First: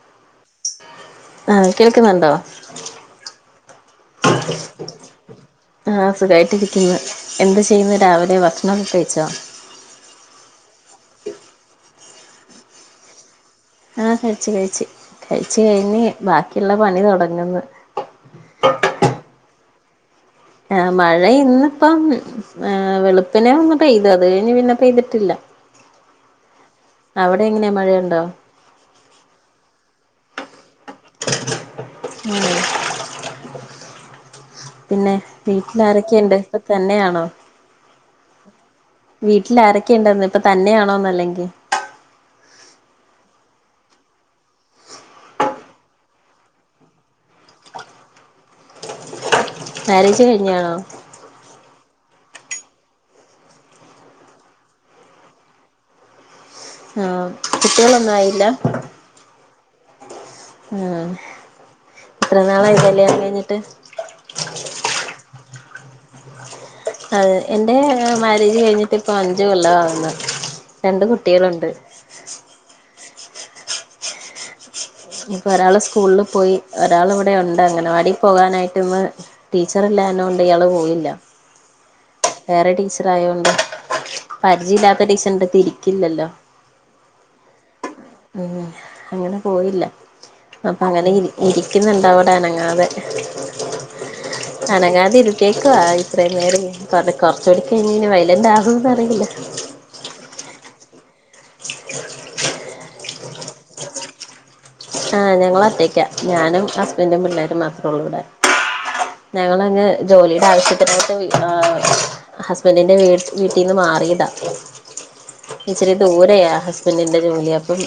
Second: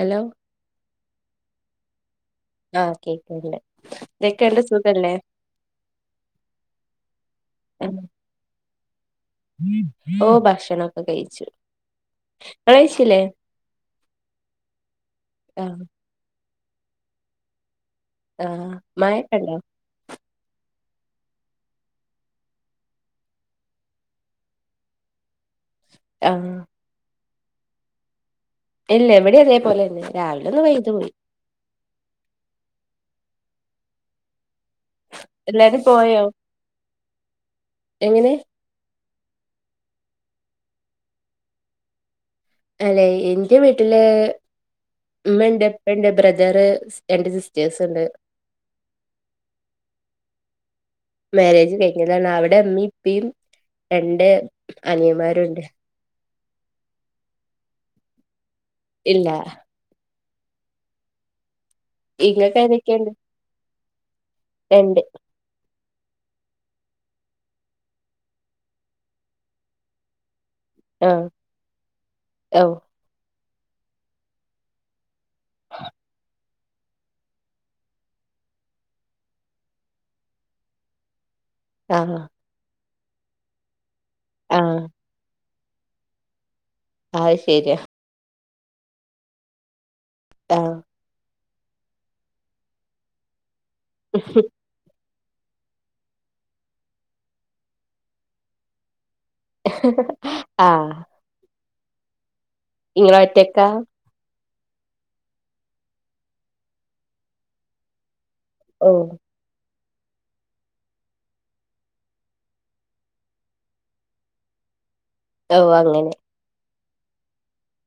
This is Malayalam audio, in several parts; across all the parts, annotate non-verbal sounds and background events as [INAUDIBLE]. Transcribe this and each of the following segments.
ഹലോ ആഹ് കേൾക്കുന്നുണ്ടോ ആഹ് കേക്ണ്ട്. എന്തൊക്കെ ണ്ട് സുഖല്ലേ? ആഹ് സുഖായിട്ടിരിക്കിന്ന്. എന്ത് ചെയ്യുന്നു രാവിലെ ഭക്ഷണൊക്കെ കഴിച്ചോ? ഓഹ് ഭക്ഷണൊക്കെ കയിച്ച്. ഇങ്ങളയിച്ചില്ലേ? ആഹ് കയിച്ച് കയിച്ച് കയിച്ച് ആഹ് കയിഞ്ഞ് ബാക്കിള്ള പണി തൊടങ്ങ്ന്ന്. ആഹ് മായൊക്കെണ്ടോ ആഹ് മഴ ഇന്നിപ്പം വെളുപ്പിനെ ഒന്ന് പെയ്തു അത് കഴിഞ്ഞ് പിന്നെ പെയ്തിട്ടില്ല ആഹ് അവിടെ എങ്ങനെയാ മഴയുണ്ടോ ഇല്ല എവിടെ അതേപോലെന്നെ രാവില ഒന്ന് പെയ്ത പോയി ഉം പിന്നെ വീട്ടിൽ എല്ലാരും പോയോ ആരൊക്കെയുണ്ട് ഇപ്പൊ തന്നെയാണോ എങ്ങനെ വീട്ടിൽ ആരൊക്കെ ഉണ്ടെന്നിട്ട് ഇപ്പൊ തന്നെയാണോന്നല്ലെങ്കിൽ അല്ലെ എൻ്റെ വീട്ടില് ഉമ്മണ്ട് ഇപ്പണ്ട് ബ്രദറ് സ് രണ്ട് സിസ്റ്റേഴ്സ് ഇണ്ട് മാരേജ് കഴിഞ്ഞാണോ മാരേജ് കഴിഞ്ഞതാണ് അവിടെ ഇമ്മീ ഇപ്പിം രണ്ട് അനിയമാരു ഉണ്ട് ആഹ് കുട്ടികളൊന്നും ആയില്ല ഇല്ല ആഹ് ഇത്ര ഇങ്ങക്ക് നാളായി ഏതൊക്കെണ്ട് കല്ല്യാണം കഴിഞ്ഞിട്ട് രണ്ട് അതെ എന്റെ മാരേജ് കഴിഞ്ഞിട്ട് ഇപ്പൊ അഞ്ച് കൊല്ലം ആവുന്ന് രണ്ട് ആഹ് കുട്ടികളുണ്ട് ഓ ഇനിപ്പൊ ഒരാള് സ്കൂള് പോയി ഒരാൾ ഇവിടെ ഉണ്ട് അങ്കനവാടി പോകാനായിട്ട് ഇന്ന് ടീച്ചർല്ലാന്നൊണ്ട് ഇയാള് പോയില്ല ആഹ് വേറെ ടീച്ചർ ആയൊണ്ട് പരിചയ ആഹ് ഇല്ലാത്ത ടീച്ചറിന്റെ അടുതിരിക്കില്ലല്ലോ അയിശെരിയാ ഉം അങ്ങനെ പോയില്ല അപ്പൊ ആഹ് അങ്ങനെയിരി ഇരിക്കുന്നുണ്ട് അവടെ അനങ്ങാതെ [INAUDIBLE] അനങ്ങാണ്ടെ ഇരിത്തിയേക്കുവ ഇത്രയും നേരം കൊറച്ചൂടി കഴിഞ്ഞ ഇനി വയലന്റ് ആകോന്ന് അറിയില്ല ആഹ് ഇങ്ങളൊറ്റെക്ക ആഹ് ഞങ്ങളൊറ്റയ്ക്കാ ഞാനും ഹസ്ബൻറും പിള്ളേരും മാത്രേ ഉള്ളൂവടെ ഓഹ് ഞങ്ങളങ്ങ് ജോലിയുടെ ആവശ്യത്തിനായിട്ട് വീ ആഹ് ഹസ്ബൻഡിന്റെ വീട് വീട്ടിന്ന് മാറിയതാ ഓ ഇച്ചിരി അങ്ങനെ ദൂരെയാ ഹസ്ബൻഡിന്റെ ജോലി അപ്പം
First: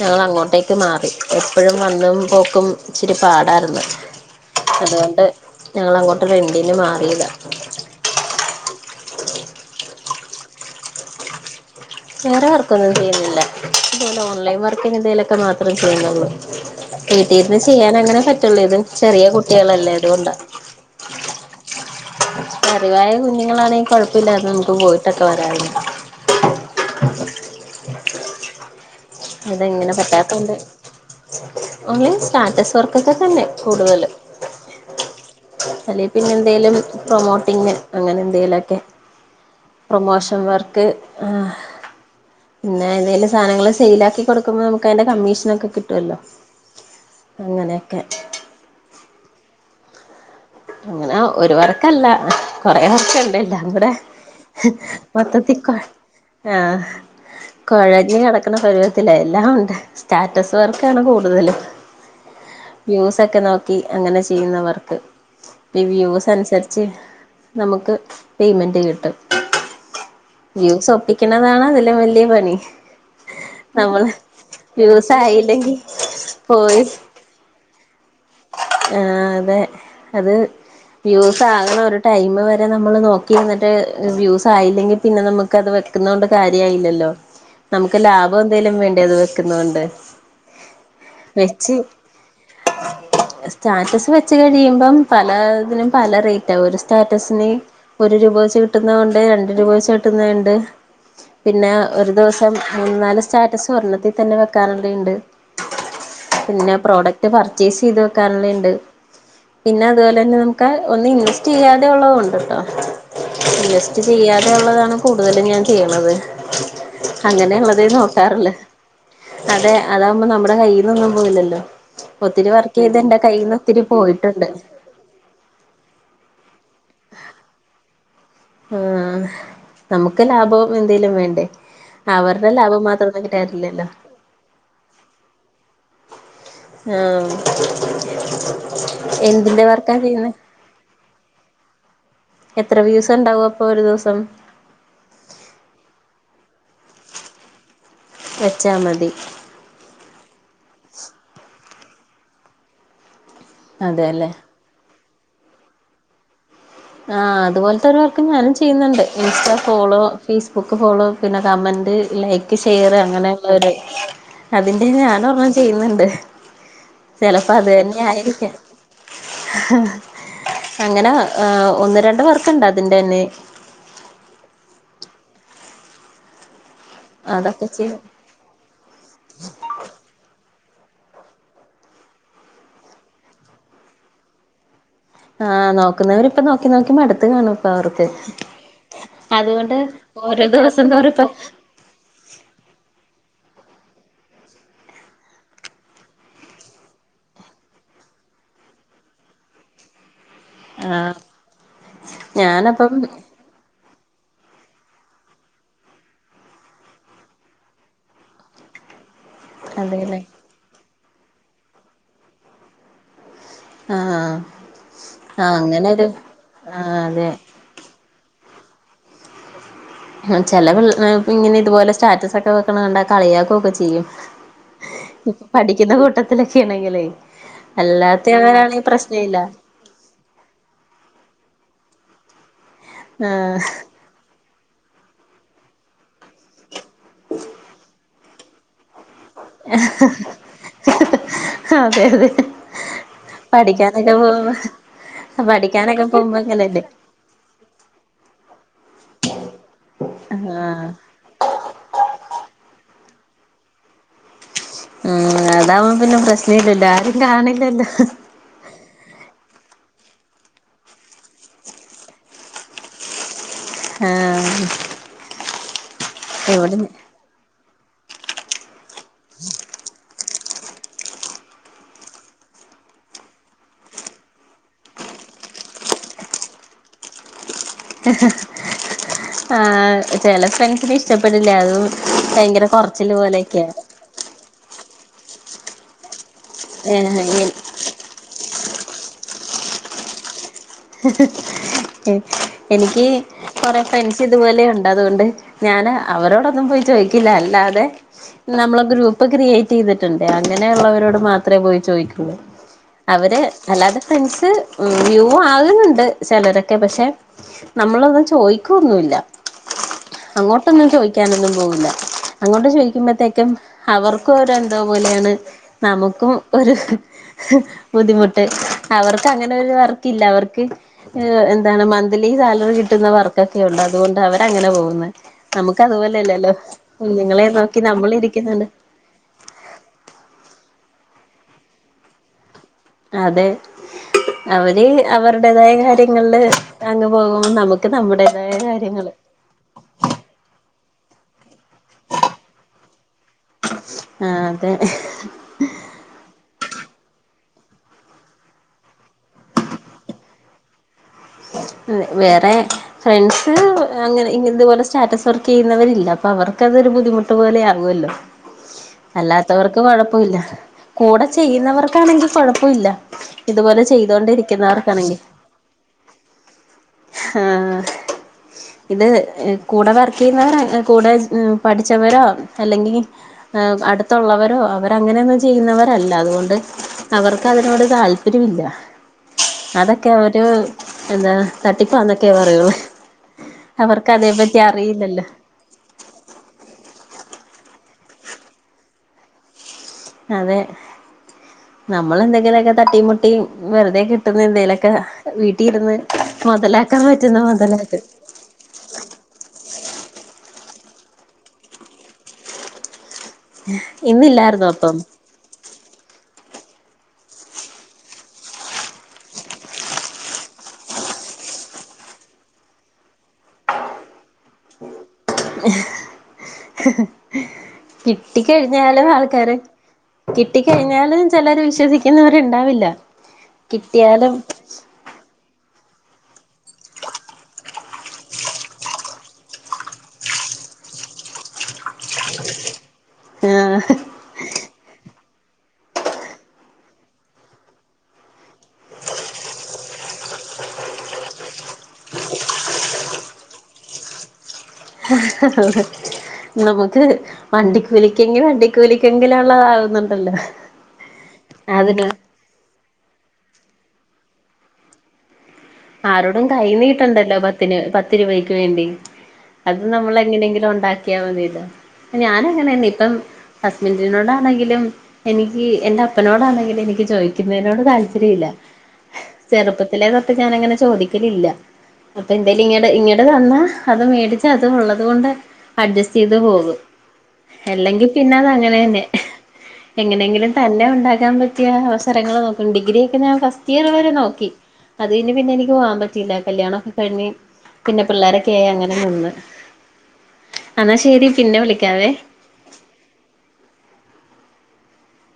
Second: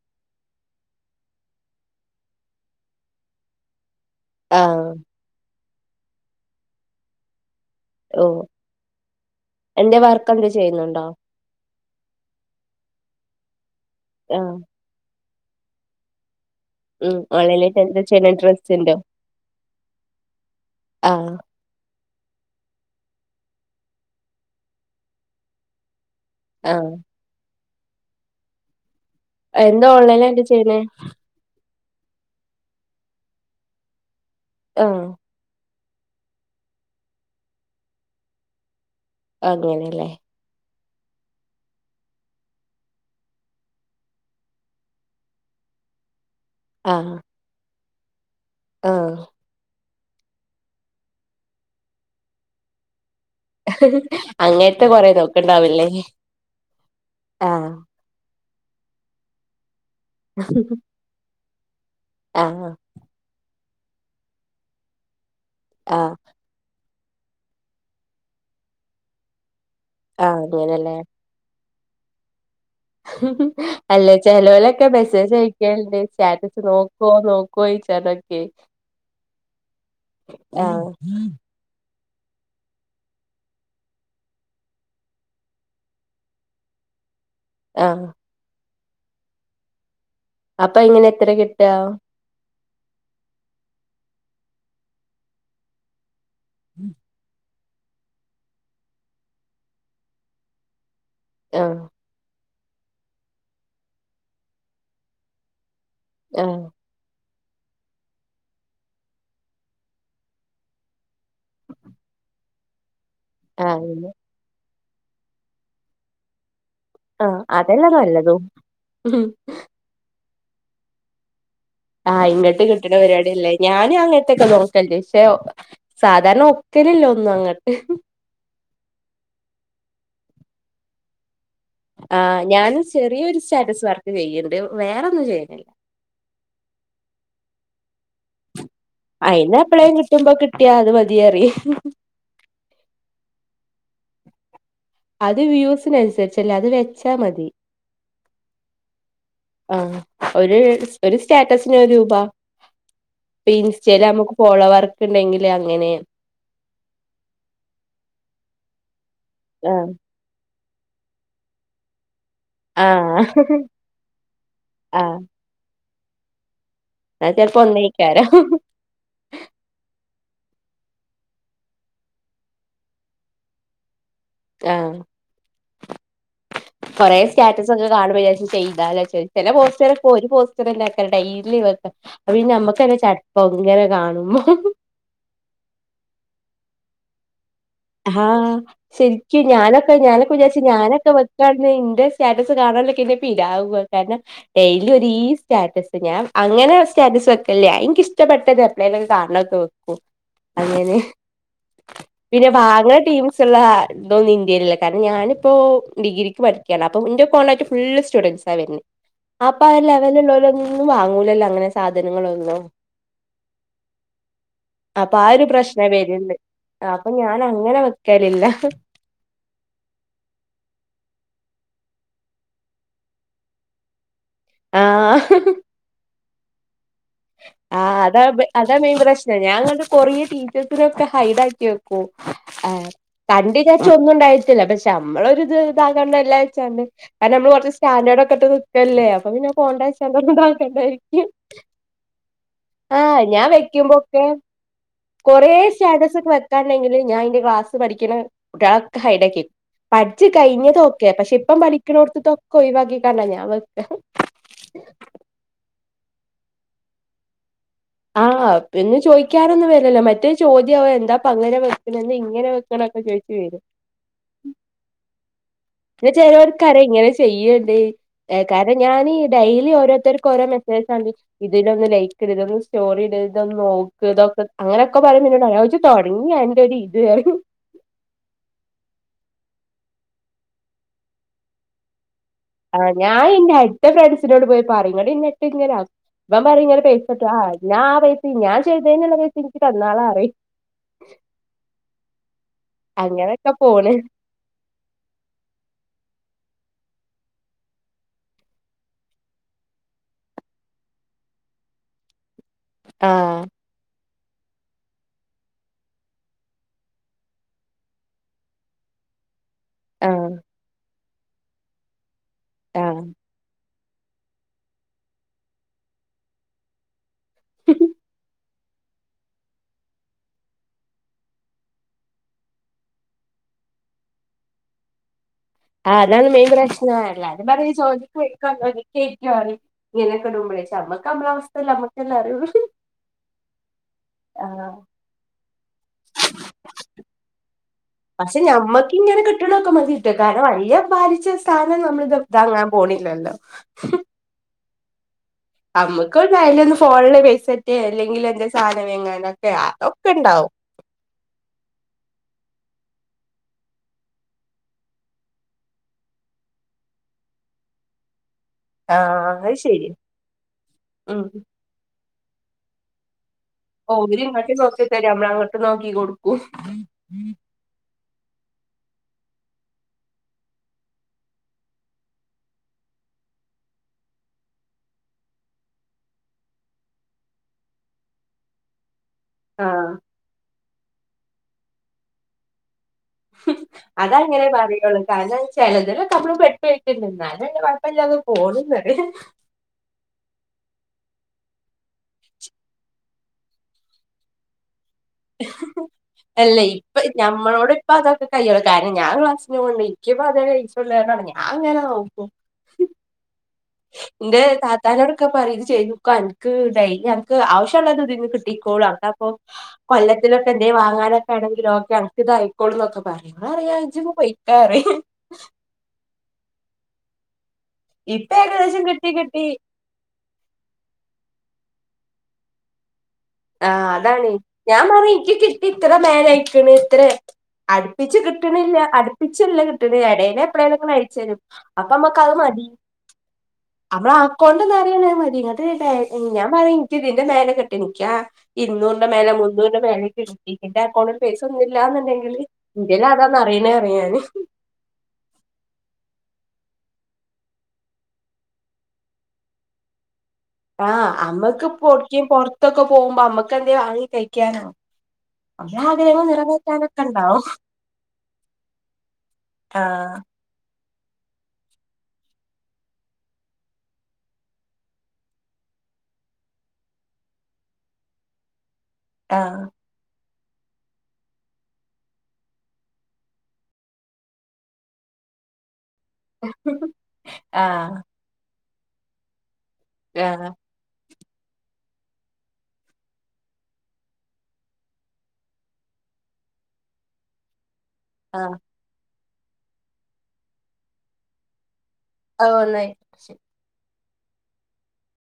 ഞങ്ങൾ അങ്ങോട്ടേക്ക് മാറി എപ്പോഴും വന്നും പോക്കും ഇച്ചിരി പാടായിരുന്നു ആഹ് അതുകൊണ്ട് ഞങ്ങള് അങ്ങോട്ട് റെന്റിന് മാറിയതാ ഓഹ് എന്റെ വർക്ക് എന്ത് ചെയ്യുന്നുണ്ടോ വേറെ വർക്കൊന്നും ചെയ്യുന്നില്ല ഇതുപോലെ ആഹ് ഓൺലൈൻ വർക് ഇന്തേലൊക്കെ മാത്രേ ചെയ്യുന്നുള്ളൂ ഉം വീട്ടിൽഇരുന്ന് ഓൺലൈനായിട്ട് ചെയ്യാൻ എന്താ അങ്ങനെ ചെയ്യണേ പറ്റുള്ളൂ ഇത് ഡ്രസ്സിന്റോ ചെറിയ കുട്ടികളല്ലേ അതുകൊണ്ടാ ആഹ് അറിവായ കുഞ്ഞുങ്ങളാണെങ്കിൽ കുഴപ്പില്ലരുന്നു നമുക്ക് പോയിട്ടൊക്കെ വരാർന്നു ആഹ് [INAUDIBLE] [INAUDIBLE] എന്താ അതെങ്ങനെ ഓൺലൈനായിട്ട് പറ്റാത്തോണ്ട് ചെയ്യണേ ഓൺലി സ്റ്റാറ്റസ് വർക്കൊക്കെ തന്നെ കൂടുതല് ആഹ് അല്ലെ പിന്നെ എന്തേലും പ്രൊമോട്ടിങ് അങ്ങനെ എന്തേലെക്കെ അങ്ങനെല്ലേ പ്രൊമോഷൻ വർക്ക് ആഹ് പിന്നെ ഏതേലും സാനങ്ങള് സെയിലാ ക്കി കൊടുക്കുമ്പോ നമുക്കയിന്റെ കമ്മീഷനെക്കെ കിട്ടുവല്ലോ ആഹ് അങ്ങനെയെക്കെ ആഹ് അങ്ങനെ ഒരു വർക്കല്ല കൊറേ വർക്ക്ണ്ട് [UNINTELLIGIBLE] അങ്ങനത്തെ കൊറെ മൊത്തത്തി കൊഴ നോക്കണ്ടാവില്ലേ ആഹ് ആഹ് കൊഴഞ്ഞട ക്ക്ണെ പരുവത്തിലെ എല്ലാം ഉണ്ട് സ്റ്റാറ്റസ് വർക്കാണ് കൂടുതലും ആഹ് വ്യൂസൊക്കെ നോക്കി അങ്ങനെ ചെയ്യ്ന്ന വർക്ക് ഇപ്പ ഈ ആഹ് വ്യൂസ് അന്സരിച്ച് നമുക്ക് പേയ്മെന്റ് കിട്ടും ആഹ് വ്യൂസ് അങ്ങനല്ലേ ഒപ്പി ക്ക്ണതാണ് അതിലും വല്ല്യെ പണി നമ്മള് അല്ലെ ചെലോലൊക്കെ വ്യൂസ് മെസ്സേജ് ആയില്ലെങ്കി അയക്കെല്ണ്ട് സ്റ്റാറ്റസ് പോയി നോക്കോ നോ [UNINTELLIGIBLE] ആഹ് അതെ അത് ആഹ് വ്യൂസ് ആകണോര് ടൈമ് വരെ നമ്മള് നോക്കി ഇര്ന്നിട്ട് വ്യൂസ് ആയില്ലെങ്കി പിന്നെ ഞമ്മക്കത് വെക്ക്ന്നോണ്ട് കാര്യായില്ലല്ലോ നമുക്ക് ആഹ് ലാഭം എന്തേലും വേണ്ടേ അത് വെക്ക്ന്നോണ്ട് അപ്പ എങ്ങനെ എത്രെ കിട്ടാ സ്റ്റാറ്റസ് വെച്ച് കഴിയുമ്പം പലതിനും പല റേ റ്റാ ഒരു സ്റ്റാറ്റസിന് ഒരു രൂപ വെച്ച് കിട്ട്ന്നവുണ്ട് രണ്ട് രൂപ വെച്ച് കിട്ട്ന്നെണ്ട് പിന്നെ ആഹ് ഒരു ദിവസം മൂന്ന് നാല് സ്റ്റാറ്റസ് ഒരെണ്ണത്തി തന്നെ വെക്കാന്ള്ളെ ഇണ്ട് ആഹ് പിന്നെ പ്രോഡക്റ്റ് പർച്ചേസെയ്ത് വെക്കാന്ള്ളേണ്ട് പിന്നെ അതുപോലന്നെ നമുക്ക് ഒന്നും ഇൻവെസ്റ്റെയ്യാതെ ഉള്ളതും ഉണ്ട്ട്ടോ ഇൻവെസ്റ്റ്‌ ആഹ് ചെയ്യാതെയുള്ളതാണ് കൂടുതലും ഞാൻ ചെയ്യ്ണത് ആഹ് അങ്ങനെ അതല്ല ഇള്ളതെ നല്ലതും നോക്കാറ്ള്ളു അതെ അതാവുമ്പോ നമ്മടെ കയ്യിന്നൊന്നും പോവില്ലല്ലോ ആഹ് ഇങ്ങട്ട് കിട്ട്ണ പരിപാടിയല്ലേ ഞാനും അങ്ങത്തെക്കെ പോയിട്ടുണ്ട് നോ ക്കല്ണ്ട് പക്ഷേ ഒ സാധാരണ ഒക്കലില്ല ഒന്നും അങ്ങട്ട് ആഹ് നമുക്ക് ലാഭം എന്തേലും വേണ്ടേ ആഹ് അവരുടെ ഞാന് ലാഭം മാത്രം നോക്കിട്ട് ചെറിയൊരു സ്റ്റാറ്റസ് കാര്യല്ലല്ലോ വർക്ക് ചെയ്യ്ണ്ട് വേറെന്നും ചെയ്യ്ണില്ല ആഹ് അയിന് എന്തിന്റെ എപ്പളേലും വർക്കാ ചെയ്യുന്നെ കിട്ട്മ്പോ കിട്ടിയാ അത് മതീയറിം എത്ര വ്യൂസ്ണ്ടാവും അപ്പൊ ഒരു ദിവസം അത് വ്യൂസ്ന് അന്സരിച്ചല്ല അത് വെച്ചാ മതി വെച്ചാ മതി ആഹ് ഒര് സ് ഒര് സ്റ്റാറ്റസിന് ഒരു രൂപ ഇപ്പ ഈ ഇൻസ്റ്റേല് അതെല്ലേ അമ്മക്ക് ഫോളോവർക്ക് ഇണ്ടെങ്കില് അങ്ങനെ ആഹ് അത് പോലത്തെ ഒരു വർക്ക് ഞാനും ചെയ്യ്ന്നുണ്ട് ഇൻസ്റ്റാ ആഹ് ഫോളോ ഫേസ്ബുക്ക് ഫോളോ പിന്നെ കമന്റ് ലൈ ക്ക് ഷെയറ് ആഹ് അങ്ങനേള്ളൊരു അതിന്റെ ആഹ് ഞാനും ഒരെണ്ണം ചെയ്യുന്ന്ണ്ട് അത് ചെലപ്പം ചെലപ്പോ ഒന്നേക്കാരം അതന്ന്യായിരിക്ക്യും അങ്ങനെ ആഹ് ഒന്ന് രണ്ട് വർക്ക്ണ്ട് അതിന്റെന്നെ ആഹ് കൊറേ അതൊക്കെ സ്റ്റാറ്റസ് ഒക്കെ ചെയ്യും കാണുമ്പം വിചാരിച്ചും ചെയ്താലോച്ചും ചെല പോസ്റ്ററ് ഒക്കെ ഒരു പോസ്റ്റ് റെന്നെയ്ക്കാരം ഡെയ്ലി വെക്ക അപ്പ പിന്നെ നമ്മക്കെന്നെ ചടപ്പാവും ഇങ്ങനെ കാണുമ്പം ആഹ് നോക്കുന്നവരിപ്പം നോക്കി നോക്കി മട്ത്ത് കാണും അവർക്ക് ആഹ് ശരിക്കും അതുകൊണ്ട് ഞാനൊക്കെ ഞാനൊക്കെ ഓരോ വിചാര്ച്ചും ദിവസം ഞാനൊക്കെ തോറും ഇപ്പ വെക്കാണ്ന്ന്ണ്ടെങ്കി ഇൻ്റെ സ്റ്റാറ്റസ് കാണ് ണോലൊക്കെ ഇന്നെ പിരാവും കാരണം ഡെയിലി ഒരേ സ്റ്റാറ്റസ് ഞാൻ അങ്ങനെ സ്റ്റാറ്റസ് വെക്കലില്ല ഞാൻ ഇൻക്കിഷ്ടപ്പെട്ടത് എപ്പളേലൊക്കെ കാണ്ണൊക്കെ വെക്കും അങ്ങനെ ആഹ് പിന്നെ ഞാനപ്പം പാവങ്ങളെ ടീമ്സ് സ്ള്ളാ ഇതൊന്നും ഇൻ്റീലില്ല കാരണം ഞാനിപ്പോ ഡിഗ്രിക്ക് പഠിയ്ക്കാണ് അപ്പം ഇൻ്റെ കോണ്ടാക്ട് ഫുള്ള് സ്റ്റുഡൻസാ വര്ണത് [INAUDIBLE] അപ്പ ആഒര് അതെല്ലേ ലെവല്ള്ളാലൊന്നും വാങ്ങൂലല്ലോ അങ്ങനെ സാധനങ്ങളൊന്നും ആഹ് അപ്പ ആ ഒരു ആഹ് പ്രശ്നം അങ്ങനൊരു വെര്ണ്ട് ആഹ് അപ്പം അതെ ഞാൻ അങ്ങനെ വെക്കലില്ല ആഹ് ചെല പിൾ ആ ഇങ്ങനെ ഇതുപോലെ സ്റ്റാറ്റസൊക്കെ വെക്ക്ണ കണ്ടാ കളിയാക്കാെക്കെ ചെയ്യും ആഹ് ഇപ്പം പഠിയ്ക്ക്ന്ന കൂട്ടത്തിലൊക്യാണെങ്കിലേ ആഹ് അതാ അതാ അല്ലാത്തയാണെങ്കി മെയിൻ പ്രശ്ന ഇല്ല പ്രശ്നം ഞാൻ ഇങ്ങട്ട് കൊറേ ടീച്ചേഴ്സിനൊക്കെ ഹൈഡാക്കി വെക്കും ആഹ് കണ്ട് ആഹ് ഇജാര്ച്ചൊര് ന്നൂണ്ടായിട്ടല്ല പക്ഷെ നമ്മളൊര്ത് ഇതാകണ്ടല്ലോച്ചാണ്ട് കാരണം നമ്മള് കൊറച്ച് സ്റ്റാഡേർഡ് ഒക്കെട്ട് നി ക്കല്ലേ അപ്പം പിന്നെ പോണ്ടാച്ച ഇതെന്താക്കാട്ടണ്ടായിരിയ്ക്കും ആഹ് അതെയതെ ആഹ് ഞാൻ വെയ്ക്കുമ്പൊക്കെ കാെറെ പഠിക്കാനൊക്കെ സ്റ്റാറ്റസ് ഒക്കെ പോകുമ്പോ ഇങ്ങനെയല്ലേ വെക്കാണ്ടെങ്കില് ഞാന് ഇന്റെ ക്ലാസ് പഠിയ്ക്ക്ണ കുട്യേളൊക്കെ ഹൈഡാക്കെയ്ക്കും പഠ്ച് ആഹ് കയ്ഞ്ഞതോക്കെ പക്ഷെ ഇപ്പം പഠിക്ക്ണോട്ത്തൊക്കെ ഒയ് വാക്കിക്കാണ്ട ഞാൻ വെക്കാ ആഹ് അതാവുമ്പ പിന്നെ പ്രശ്നയില്ലല്ലൊ ആരും കാണില്ലല്ലോ ആഹ് പിന്നെ ചോയ്ക്കാനൊന്നും വര്ലല്ലോ മറ്റേ ചോദ്യാവും എന്താപ്പ അങ്ങനെ വെക്ക്ണത് ഇങ്ങനെ വെക്ക് ണൊക്കെ ചോയ്ച്ച് വരും ആഹ് പിന്നെ ഇവിടെ ചെലോൽക്കറിം ഇങ്ങനെ ചെയ്യ്ണ്ട് കാരണം ഞാന് ഡെയിലി ഓരോര്ത്തര് ക്ക് ഓരോ മെസേജാണ്ടി ഇതിനൊന്ന് ലൈക്ക് ഇട് ഇതൊന്ന് സ്റ്റോറയ്ത് ഇതൊന്ന് നോക്ക് ഇതൊക്കെ അങ്ങനൊക്കെ പറിമ്പം ഇന്നോടോയ്ച്ചും അഅ് ജ്- തൊടങ്ങി അൻ്റൊരിത് അറിം ആഹ് ചെല ഫ്രൻസിന് ഇഷ്ടപ്പെടില്ല അതും ഭയങ്കര ആഹ് കൊറച്ചില് ഞാന് ൻ്റെ പോലെയൊക്കെയ അട്ത്ത ഫ്രണ്ട്സിനോട് പോയി പറിം ന്നട്ട് ന്നെ ഇട്ട് ങ്ങനെ ആക്കും അപ്പം പറിം ഇങ്ങനെ പൈസട്ടും ആഹ് ഏഹ് യി ന്നാ ആ പൈസിം ഞാൻ ചെയ്തീന്ള്ള പൈസീം ഇൻക് തന്നാളാറിം എൻ എനിയ്ക്കി അങ്ങനെയൊക്കെ കൊറെ പോണ് ഫ്രണ്ട്സ് ച്ച് ഇതുപോലെ ഒണ്ട് അതുകൊണ്ട് ഞാന് അവരോടൊന്നും പോയി ചോയ്ക്കില്ല അല്ലാതെ നമ്മളെ ഗ്രൂപ്പ് ക്രിയേറ്റയ്ത്ട്ട്ണ്ട് അങ്ങനെ ഉള്ളവരോട് മാത്രേ പോയി ചോയ്ക്കൊള്ളൂ അവര് ആഹ് അല്ലാതെ ഫ്രണ്ട്സ് ഉം യൂ ഓ ആകുന്നുണ്ട് ചെലരൊക്കെ പക്ഷെ നമ്മളൊന്നും ചോയ്ക്കൊന്നുല്ല ആഹ് അങ്ങോട്ടൊന്നും ചോയ്ക്ക്യാനൊന്നും പോവൂല അങ്ങോട്ട് ആഹ് ചോയ്ക്ക്യുമ്പത്തേക്കും അവർക്കും ഒരു എന്തോ പോലെയാണ് നമുക്കും ഒരു ബുദ്ധിമുട്ട് അവർക്ക് അങ്ങനെ ഒരു വർക്കില്ല അവർക്ക് എന്താണ് മന്ത്ലീ സാലറി കിട്ട്ന്ന വർക്കൊക്കെ ഉണ്ട് അതുകൊണ്ട് അവര് അങ്ങനെ പോവുന്ന് നമുക്ക് ആഹ് അതുപോലെ അതാണ് മെയിൻ അല്ലല്ലോ പ്രശ്നം കുഞ്ഞുങ്ങളെ നോക്കി നമ്മളിരിക്കുന്ന്ണ്ട് ശെര്യാണ് വീഡിയൊക്കെ ഇടുമ്പഴേ പക്ഷെ അമ്മക്ക് അമ്മളെ അവസ്ഥയല്ലെ ഞമ്മക്കല്ലെ അറിയൊള്ളു അതെ അവര് അവരുടേതായ കാര്യ കയങ്ങളില് അങ്ങ് പോകുമ്പോൾ നമുക്ക് നമ്മുടേതായ കാര്യങ്ങൾ കട്ടണൊക്കെ മതിട്ട് കാരണം അയ്യ പാലിച്ച സ്ഥാനം നമ്മളിത് താങ്ങാൻ പോണില്ലല്ലോ ആഹ് അതെന്നെ നമ്മക്ക് ഒന്ന് ഫോണില് പൈസേറ്റെ അല്ലെങ്കിൽ എന്തെലും സാധനം വങ്ങാന ഒക്കെ അതൊക്കെ ഉണ്ടാവും വേറെ ഫ്രണ്ട്സ് അങ്ങനെ ഇ ഇതുപോലെ സ്റ്റാറ്റസ് വർക്ക് ചെയ്യുന്നവരില്ല അപ്പൊ അവർക്കതൊരു ബുദ്ധിമുട്ട് പോലെ ആകുവല്ലോ ആഹ് അത് അല്ലാത്തവർക്ക് ശരി കൊഴപ്പമില്ല ഉം കൂടെ ചെയ്യുന്നവർക്കാണെങ്കിൽ കുഴപ്പമില്ല ഇതുപോലെ ഓരിങ്ങട്ടും നോക്കി തരും ചെയ്തൊണ്ടിരിക്കുന്നവർക്കാണെങ്കിൽ നമ്മൾ അങ്ങോട്ട് നോക്കി കൊടുക്കൂ ആഹ് ഇത് കൂടെ വർക്ക് ചെയ്യുന്നവർ കൂടെ പഠിച്ചവരോ അല്ലെങ്കിൽ അടുത്തുള്ളവരോ അവര അങ്ങനെയൊന്നും ചെയ്യുന്നവരല്ല അതുകൊണ്ട് അവർക്ക് അതിനോട് താല്പര്യമില്ല ആഹ് അതൊക്കെ ഒരു എന്താ തട്ടിപ്പാന്നൊക്കെ പറയുള്ളൂ അവർക്ക് അതേ പറ്റി അറിയില്ലല്ലോ ചെലതിലൊക്കെ നമ്മൾ പെട്ട്കെടക്കണ്ട് ന്നാൽ വല്ല കുഴപ്പമില്ലാതെ പോന്ന അതെ നമ്മളെന്തെങ്കിലുക്കെ തട്ടി മുട്ടിയ വെറുതെ കിട്ടുന്ന എന്തെങ്കലൊക്കെ വീട്ടിലിരുന്ന് മൊതലാക്കാൻ പറ്റുന്ന മൊതലാക്ക് കൈ്യള കാരണം ഞാ ക്ലാസിന് പോകണ്ട് എനിക്കിപ്പപ്പോ അതേ കഴിച്ചുള്ളാണ് ഞാൻ എങ്ങനെ നോക്കും എന്റെ ഇന്നില്ലായിരുന്നോ അപ്പം താത്താനോട് പറ ഇത് ചെയ് നോക്ക എനിക്ക് എനക്ക് ആവശ്യംള്ളത് ഇതിന്ന് കിട്ടിക്കോളു അന അപ്പൊ കൊല്ലത്തിലൊക്കെ എന്ത വാങ്ങാനൊക്കെ ആണെങ്കില ഓക്കെ അർക്ക ഇതായിക്കോളൂ എന്നൊക്കെ പറയാ ഞാൻ അറിയാംതെ ഇജ്ജോന്ന് പൊയിക്കാറിയ്‌ കിട്ട ഇപ്പൊ ഏകദേശം കഴിഞ്ഞാലും കിട്ടി കിട്ടി ആൾക്കാര് കിട്ടി കഴിഞ്ഞാലും ചിലർ വിശ്വസിക്കുന്നാവരൂണ്ടാവില്ല ആഹ് അതാണ് ഞാൻ പറിയി ക്ക് ഇത്ര നേരായിക്കിണ് ഇത്ര നേരാ അടുപ്പിച്ച് കിട്ടണില്ല അടുപ്പിച്ചല്ല കിട്ടണ ഇടയിലെ എപ്പഴലുംങ്ങനെ അയിച്ചരും അപ്പമ്മകത് മതി ആഹ് അതോ കൊണ്ടന്ന്റിയണ മതി ഇങ്ങ ഞാൻ പറയാ ഇനി് ഇതിന്റെ മേലെ കെട്ടി നിക്കാ ഇരുന്നൂറിന്റെ മേലെ മുന്നൂറിന്റെ മേലക്ക് കിട്ടി എന്റെ അക്കൗണ്ടിൽ പൈസ ഒന്നില്ല എന്നുണ്ടെങ്കില് എന്റെൽ അതാന്ന് അറിയണേ അറിയാന് ആഹ് നമുക്ക് വണ്ടികൂലിക്കെങ്കി വണ്ടികൂലിക്കെങ്കിലും ഉള്ളതാകുന്നുണ്ടല്ലോ. ആഹ് അമ്മക്ക് പൊട്കെ പൊറത്തൊക്കെ പോകുമ്പോ അമ്മക്ക് എന്തേ വാങ്ങി കഴിക്കാന ആരോടും കൈ നീട്ടണ്ടല്ലോ പത്തി പത്ത് രൂപയ്ക്ക് വേണ്ടി അത് നമ്മൾ ആഹ് എങ്ങനെങ്കിലും ഉണ്ടാക്കിയാൽമതീല്ലോ ഞാന അങ്ങനെയ ഇപ്പം ഹസ്ബൻഡിനോടാണെങ്കിലും എനിക്ക് എൻറെ അപ്പനോടാണെങ്കിൽ എനിക്ക് ചോദിക്കുന്നതിനോട് താല്പര്യം ഇല്ല ആഹ് ചെറുപ്പത്തിലേതൊട്ട് ഞാന അങ്ങനെ ചോദിക്കലില്ല അപ്പൊ എന്തെലും ഇങ്ങടെ ഇങ്ങടെ തന്നാ അത് മേടിച്ച അത് ഉള്ളത് കൊണ്ട് അഡ്ജസ്റ്റ് ചെയ്ത് പോകും ആഹ് അല്ലെങ്കിൽ പിന്നെ അത് അങ്ങനെ തന്നെ ആഹ് എങ്ങനെങ്കിലും തന്നെ ഉണ്ടാക്കാൻ പറ്റിയ അവസരങ്ങൾ നോക്കും. ഡിഗ്രിയ ഒക്കെ ഞാൻ ഫസ്റ്റ് ഇയർ വരെ നോക്കി അത് കഴിഞ് പിന്നെ എനിക്ക് പോവാൻ പറ്റയില്ല കല്യാണം ഒക്കെ കഴിഞ് പിന്നേ പിള്ളാരൊക്കെ ആഹ് അങ്ങനെ ന്ന് എന്നാ ശെരി പിന്നെ വിളിക്കാവേ അഹ് ന്നായി